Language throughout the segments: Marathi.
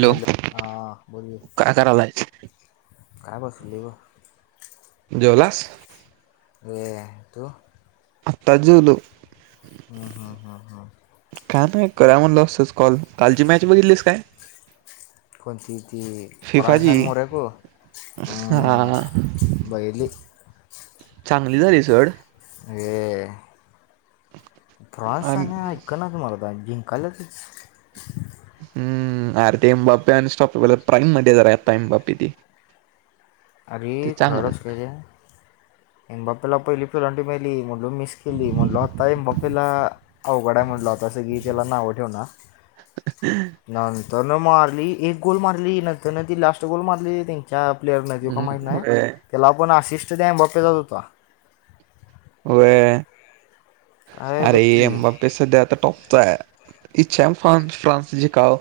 हॅलो हा बोोल काय करायलायस काय बसली ग जवलास ए तू अतााजुल का नाही करा म्हण ल असच कॉल कालची मॅच बघितलीस काय कोणची ती फिफाची फराणीशान मोरक हा बैरली चांगली झाली सर ये आणि फ्रानसने ऐक ना तुम्हाला जिंक कलचच हम्म आरती बाप सॉप प्राईम मध्येताई बा्ी त अर खरार असलेले ए बापेला पहिली फिलांटी मेली म्हटल मिस केली म्हटलं आता ए बापेला अवघडाय म्हटलं होता असं की त्याला नाव ठेव ना [unintelligible] नंतर न मारली एक गोल मारली नंतर न ती लास्ट गोल मारली ्या प्लेयर नाही देव का हम्म माही नाही होय आहे त्याला आपण आशिष्ट द्या बापे जात होता वय बघ अरे की एंबा पे सध्या आता टॉपचा आहे इचछाम फ फ्रांस झिकाव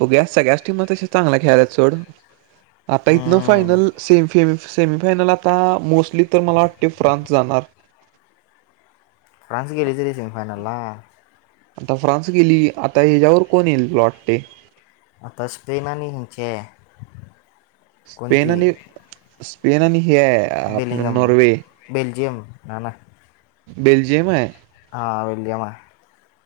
बघ्या सगळ्याच टीम तश चांगल्या खेळालात चोड आता इथनं अं, फायनल सेम फेम सेमीफायनल आता मोस्टली तर मला वाटते फ्रान्स जाणार फ्रानस ग रिझर्वशन फानला आता फ्रान्स गेली आता ह्याच्यावर कोण येईल लॉटते आता स्पननी इचे स्पेन आणि स्पेन आणि ह बेलिंगम बेलजियम ना ना बेलजियम आहे हां विलियम आहे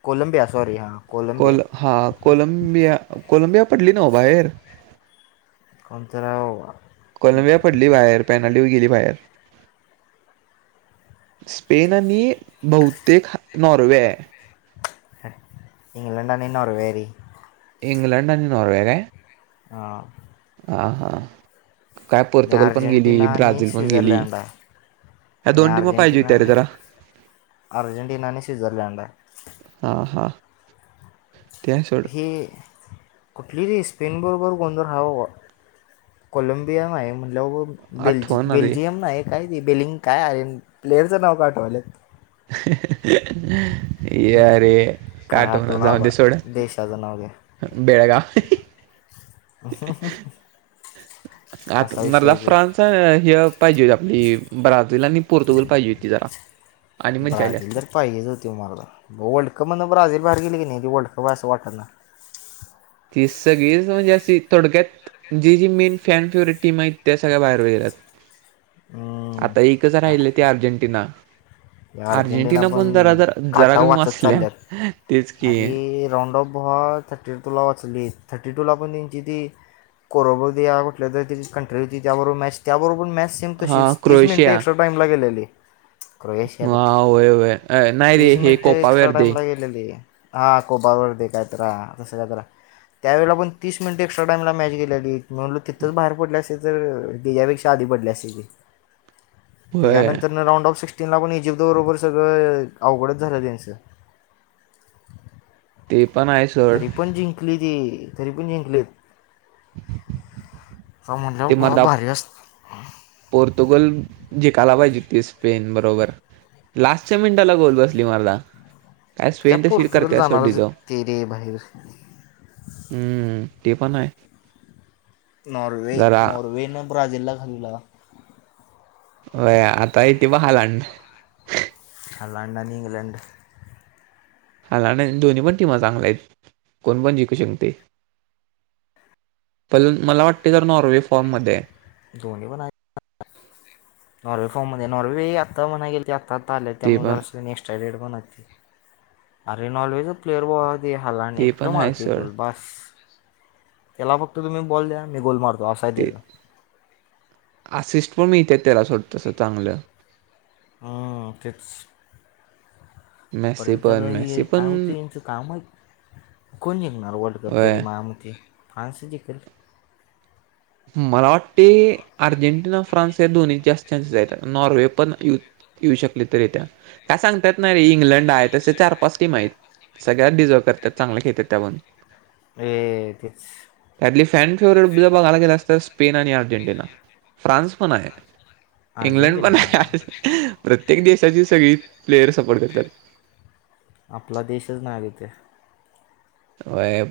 कोलंबिया सॉरी हां कोलंबिया कोल हा कोलंबिया कोलंबिया पडली ना बाहेर कंतराव कोलंबिया पडली बाहेर पॅनाल्टी गेली बाहेर स्पेन आणि बहुतेक नॉर्वे आहे इंग ललेंडन नावर वरी इंग्लंड आणि नॉर्वे र ह हा हा काय आणि पोर्तुगल पण गेली अर्जेंटिना आणि ब्राझील पण गेली स्वित्झर्लंड आहे ह्या आणि दोन टीम पाहिजे इत रे जरा अर्जंटीना आणि स्विझरलांड आहे हा हा त्या सोड.... की कुठलीरी स्पेनबरोबर गोंधळ हवं ग कोलंबिया आहे म ल. बेल्जि आठवण आली बेल्जियम ना एक काय ते बेलिंग काय आहे प्लेयरचं नाव पाठवालेत ये अरे काठवण जाऊते सोड्या े बेळग अस आ मरला तो. फ्रान्स ह पाहिजे होती आपली ब्राझील आणि पोर्तुगल पाहिजे होती जरा आणि मजा आली ब्राझीलल असती तर पाहिजेच होती मारला वर्ल्ड कप म्हण ब्राील बाहेर गेली की नाही ते वर्ल्ड कप असं वाटत ना. ती सगळीच म्हणजे अशी थोडक्यात जी जी मेन फॅन फेवरेट टीम आहे त्या सगळ्या बाहेर गेल्यात. हा आता एकच राहिलय ते अर्जेंटिना. अर्जेंटिना पण जरा जरा जरा काटा कमी वाचत वाचल्या चालल्यात तेच की अरे राऊंड ऑफ ह. थर्टी टूला वाचली थर्टी टूला पण त्यांची ती. कोरोवरत्या कुठल्या तरी ते ची कंट्री होती त्याबरोबर मॅच. त्याबरोबर मॅच सेम हा तशीच तीस मिनिटे क्रोएशिया एक्स्ट्रा टाईम लागेलली र येश. हा व्हय व्हय य नाही रे हे कोपा वर दे. केलेली हा कोबवरर दे काय तर आ तसं काय जरा.. त्यावेळेला पण तीस मिनट एक्स्ट्राईम मॅच गेलेली. म्हणून तिथं बाहेर पडले असे तर त्याच्यापेक्षा आधी पडले असतील. ते होय यानंतर राऊंड ऑफ सिक्स्टीन ला पण जिप. बरोबर सगळं अवघडच झालं त्यांच. ते पण आहे सोड तरी पण जिंकली ती तरी पण जिंकलीत. त म्हणलं ते बहोत मर्दा भारी असत. पोर्तुगल जेिकायला पाहिजे ते स्पेन बरोबर. लास्टच्या मिनिटाला गोल बसली मला या पोर्तुगाल जाणारच जाऊ तेरे बाहेर. हम्म ते पण आहे. नॉर्वे जरा नॉर्वेनं ब्राझीलला घालीवला. वय आता येथे बहालां. [unintelligible] आणि इंग्लंड. [unintelligible] दोन्ही पण टीम चांगल्या आहेत कोण पण जिकू शकतय. प मला वाटतय जर नॉर्वे फॉर्म मध्ये. दोन्ही पण आ नॉर्वे फॉर्म मध्ये नॉर्वे आता म्हणाय गेल ते आता. आला ते त्यामुळे जर पण अस नेक्स्ट डेट म्हण अरे नॉर्वे च प्लेअर बघ. ते हलाड ते एकट पण आहे मारतील सर बघ [inaudible] त्याला फक्त तुम्ही बॉल द्या मी गोल मारतो अस. ते आसिस्ट पण मिळतय त्याला सोडतस चांगलं. हा तेच. मेसी परत आता पण मेसी ही काय पण होतय याचं काय माहित कोण जिंकणार वर्ल्ड कप तरी होय मायामती फ्रान्स जिकल. मला वाटतय अर्जेंटिना फ्रान्स या दोन्हीत जास्त. चान्स येत नॉर्वे पण येऊ शकले तर येत्यात काय सांगतात? नाही रे इंग्लंड आहे तस चार पाच टीम आहेत सगळ्याच डिझर्व करतात चांगले खेळतात त्या पण हे तेच. त्यातली फॅन फेवरेट बद्द्ल बघायला गेलास असतात स्पेन आणि अ. अर्जेंटिना फ्रान्स पण हाय इंग्लंड पण अर्जेंटिना हाय. प्रत्येक देशाची सगळी प्लेअयर सपोर्ट करत्यात. आपला देशच नाय तीत. व्हय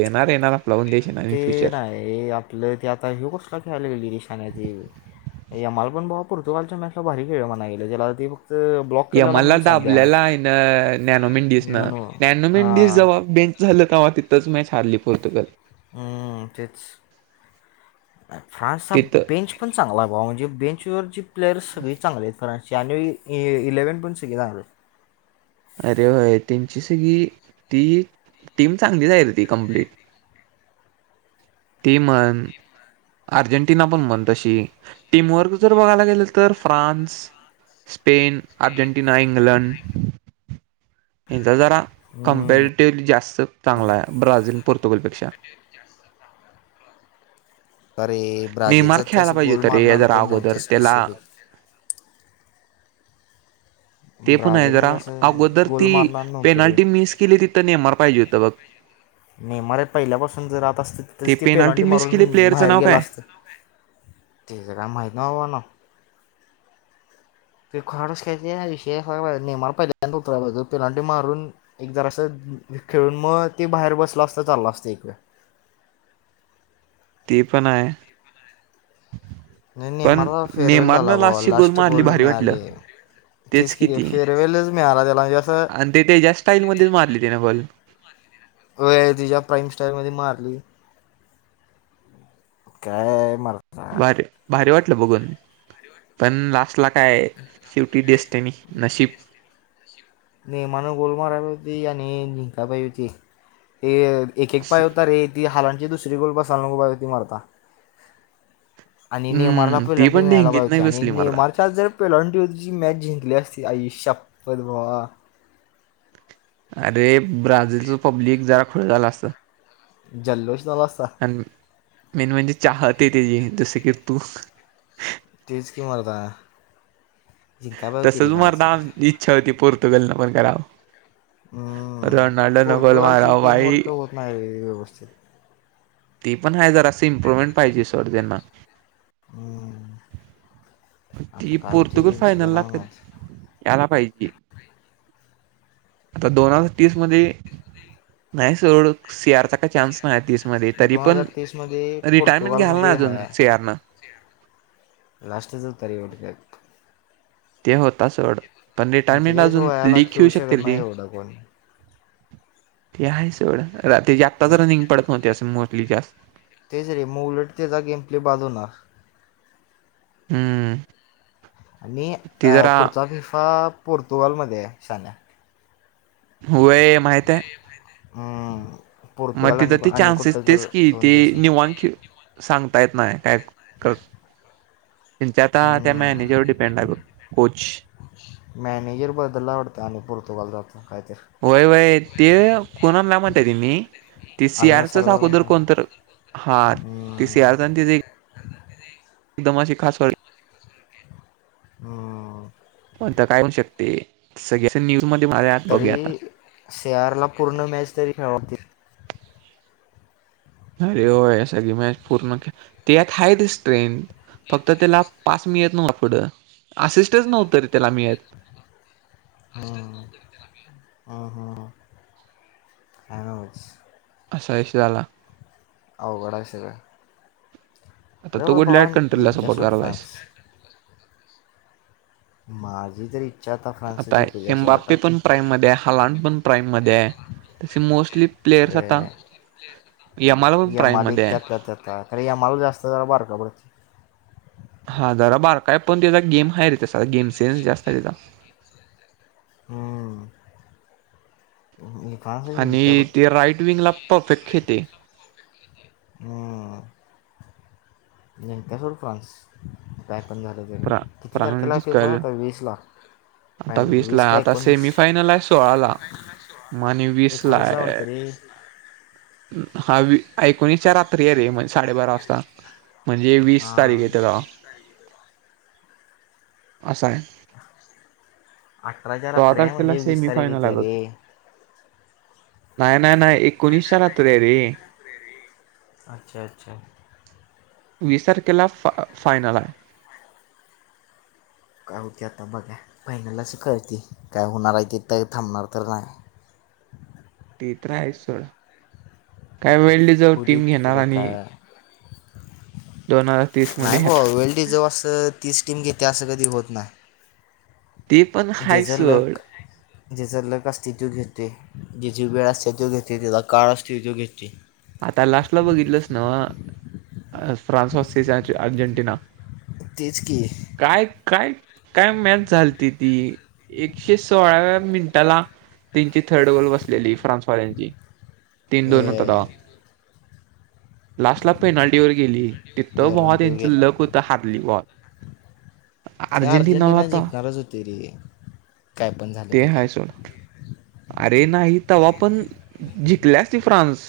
येणार येणार आपला पण देश. येणार इन ते फ्युचर. नाही आपलं ते आता ह्यो कसला खेळायला ईशान ते. यमाल पण बाबा पोर्तुगालच्या मॅचला भारी खेळल म्हणाय च ते ला ते फक्त. ब्लॉक केलेला यमाला म्हणून सांगत्या दाबलेला आहे न नॅनो मेंडीस न नो नो नॅनो मेंडीस हां जवा बे. झालं कव्हा तिथंच मॅच हारली पोर्तुगल. हा तेच फ्रानसचा तिथं बेंच. पण चांगला भााव म्हणजे बेंचवरचे प्लेअर्स सगळे चांगले आहेत खरांची आणि इलेवन पण सगळे चांगले आहेत. अरे होय त्यांची सगळी ती टीम चांगलीच आहे रे ती कम्प्लीट. ती म्हण. अर्जेंटिना पण म्हण तशी टीमवर्क जर बघायला गेल तर फ्रान्स. स्पेन अर्जेंटिना इंग्लंड यांचा जरा हम्म. कमपेड जास्त चांगला आहे ब्राझील पोर्तुगलपेक्षा तरे नेमार ब्राझीलचा त्या खेळायला असं पाहिजे गोल होता रे मारणार जरा कोण अगोदर नव्हतं त्याला स्पेसिफिक ते पण आहे ब्राझीलमध्येध्ये जरा असं अगोदर गोल ती मारणार नव्हतं रे पेनाल्टी मिस केली तिथं नेमार पाहिजे होतं बघ ने मर पहिल्यापासून जर राहत असत ते तरच ती पेनाल्टी पेलांडी मिस केली मारून प्लेयरचं बाहेर नाव गेलं काय असत. तचं काय माहीती नाही कॉडस का अ विश मला पहि ततर पिलाट मारून एक जराअसं खेळून मग ते बाहेर बसलं असता चालला असत एकवेळ ते पण आहे नाही पण नेमारला फेअरवेल नेमारन झाला बाबा लास्टची गोल लास्ट मारली भारी वाटलं मिळाले तेच की ते किती आहे फेअरवेलच मिळाला त्याला म्हणजे असं आणि ते त्याच्या्या स्टाईल मध्येच मारले ते ना बल अ तिच्या प्राईम सटाईल मध्ये मारली काय मर भारी भारी वाटलं बघून पण लास्ट ला काय शेवटी डेसटनी नशीब नेमान गोल मारातीी याने जिंका बबतीी ते एक एक पाय होता रे ती हालांची दुसरी गोल बसा नो पाय होती मारता आणि न मला हम्म ती पिल्लेलंे पण नला ढेंगीत बायच नाही आणि बसली न मला मारचाल जर पहिलाटी जची मॅच जिंकली असते आईष शप्पल भा अरे ब्राझीलचं पब्लिक जरा खळ झाला असतं जल्लोष ना असता मी म्हनज चचाहातते त जी तरसेी तूख तचकीि मारता जिंका प होती रे बराज छ होती पोर्तुगल न पण कराव हम्म. रोनाल्डो नकल पोर्तुगालची माराव टीम बाई वर्क होत नाही ववस्थित ती पण आहे जरा असं इम्प्रुवमेंट पाहिजे सर् त्यांना हम्म. आता ती काय होते पोर्तुगल त्यांचं ते फायनल नाव माहीत लाखत याला पाहिजे आता दोन हजार तीस मध्ये नाही सवढ सी आरचा काय चान्स नाही तीस मध्ये तरी दोन पण हजार तीस मध्ये रिटायरमेंट पोर्तुगाल घ्याल ना मध्ये हा अजून सीआरनं लास्टच तरीवेट का ते होता सड पण रिटायरमेंट पंचेचाळीस अजून वयाला क घेऊ खेळू शकते शकत नाही ती एवढा कोण ते आहे स एवढं ते जागतच रनिंग पडत नव्हते असं मोस्टली जास्त ते ज रे म उलटतेचा गेम प्ले बाधवणार हम्म आणि ती अ जरा पुढचा फिफा पोर्तुगालमध्येध्ये साण्या होय माहित आहे हम्म मग पोर्तुगाल तिथं आणि ते आणि चान्सेस कुठलं तेच तर की दोन ते देश निवांत खेळ सांगता येत नाही काय क त्यांच्या आता त्या मॅनेजर व डिपेंड आहे कोच मॅनेजर बद्दलला आवडत आणि पोर्तुगाल जातो काहीतरी वय वय ते कोणाला म्हणता त मी ते आलना सियारचच सरदा अगोदर कोणता कोणत हा ते हम्म, सियाथ एकदम अशी खास व हम् आता काय होऊ शकते सगळ न्यूज मध्ये मझ आत बघूया आता से आर ला पूर्ण मॅच तरी खेळवतील अरे होय सगळी मॅच पूर्ण ते आत हा ते स्ट्रेथ फक्त त्याला पास मी येत नव्ह पुढं असिस्टच नव्हतरी त्याला मिी हा हा हा असा विश झाला होघडा विषर आता तो ग लाईट जिंकत्या सोड कंट्रलापोटराला आहेस फ्रान्स माझी तरी आता एमबाप्पी पण प्राईम मध्ये हलांड पण प्राईम मध्ये आहे तसे मोस्टली प्लेयर्स आता वाटायला यमाला पण प्राईम मध्ये आहे तररी आ माल जास्त झा बारर का पडत हा जरा बारका आहे पण त्याचा गेम आहे रिध गेम सेन्स जास्त आहे त्याचा हम् आणि ते राईट विंग ला परफेक्ट खेते हम् जक सोड फ्रान्स काय पण झालं प्रा किती तारखेला आहे फे पण प्रांजिकल आता वीस लाख आता फायनल वीसला वीस का आता एकोणीस सेमीफायनल आहे सोळाला मग आणि वीसला एकोणीच आहे आवडतरी हा ऐकून विचार आ ऐक विचाराकडे म्हणजे वीस तारीख आहे चांग त्याला हेस आहे अससा आहे अठराच्या रात्री सहाटः आहे खेला म्हणजे वीस तारीख समिफयनल येते लागत रे नाही नाही नाही एकोणीसशलात आहे रे अच्छा अच्छा विसार केला फ फायनल आहे का होती आता बघा फहिनलाच कळती काय होणार आहे क थांबणार तर नाही ते तर्र आहे सड काय वेळ जव होऊ दे टीम घेणार तिकडं आणि काय दोन हजार तीस नाही मध्ये ब आता वल रिझर्व असं तीस टीम घेते असं कधी होत नाही ते पण हाय जैसे सोड लोक ज्याचा लक अस्त्व घेते ज्याची वेळ असते तव घेते त्याचा काळ अस्त तव घेते आता लास्टला बघितलंस ना फ्रान्स वास् अर्जेंटिना तेच की काय काय काय मॅच झालती ती एकशे सोळाव्या मिनिटाला तीनची थर्ड वल बसलेली फ्रान्सवाल्यांची तीन दोन होता ए लास्ट ला पेनाल्टी वर गेली तिथं वॉ पेहलवान तो त्यांचं गेलं लग होतं हारली वॉल आर्जेंटीनाला तर नरजतीरी ते हाय सोड अरे नाही तव्हा पण जंकल्यास त फ्रान्स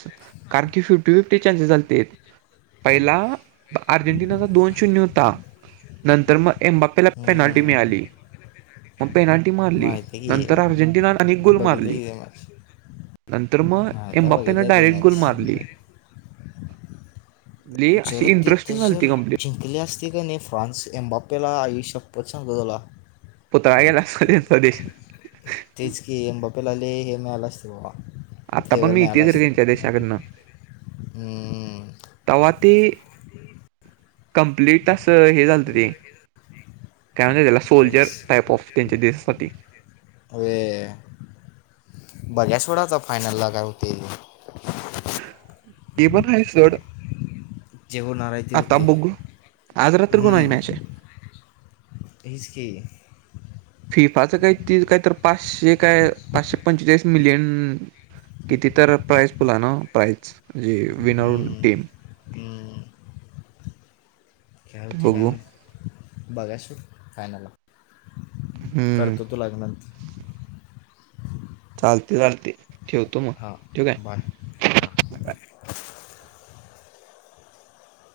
कारणखी फिफ्टी फिफीचान्सेस लत आहेत पहिला अर्जेंटिनाचा दोन शून्य होता नंतर मग एमबा पला पेनाल्टी हम्म, मिळाली मग पेनाल्टी मारली माहिती की नंतर अर्जेंटिनाने अनेक गुल बघितली मारली की ते मॅच नंतर मग माहिती आहे एमबाप्पेनं बघितलं ते डायरेक्ट गुोल मॅच मारली अ जर तिथं इंटरेस्टिंग झा जर त कंप् जिंकली असते का न नाही फ्रान्सम्बाप्पेला आयुष्यप्पत सांगत झाला पुतळा गेला अस त्यांचा देश तेच की ए बापेलाले हे मिळाला असते बाबा आता पण फेवर मी मिळालं इतीेच रे असतं त्यांच्या देशाकडनं हम्म, तव्हा ते कमप्लट तास हे झालत ते काय म्हण त्याला सोल्जर तेच टाप ऑफ त्यांच्या देशसासाठी अर बघा सोडाता फायनल लागा होते इ पण आहे चड जेवो आारा आताब बुगू आजरात को ना मॅच आहे इच क फिफाचं काही त काही तर पाचशे काय पाचशे पंचेचाळीस मिलियन किती तर प्राईज बला ना प्राईज म्हणजे विनर हम्म, टीम हम्म ह्या होती काय बघू म बघायच फायनाला हम्म कत तो लागणार चालते हां बाय हां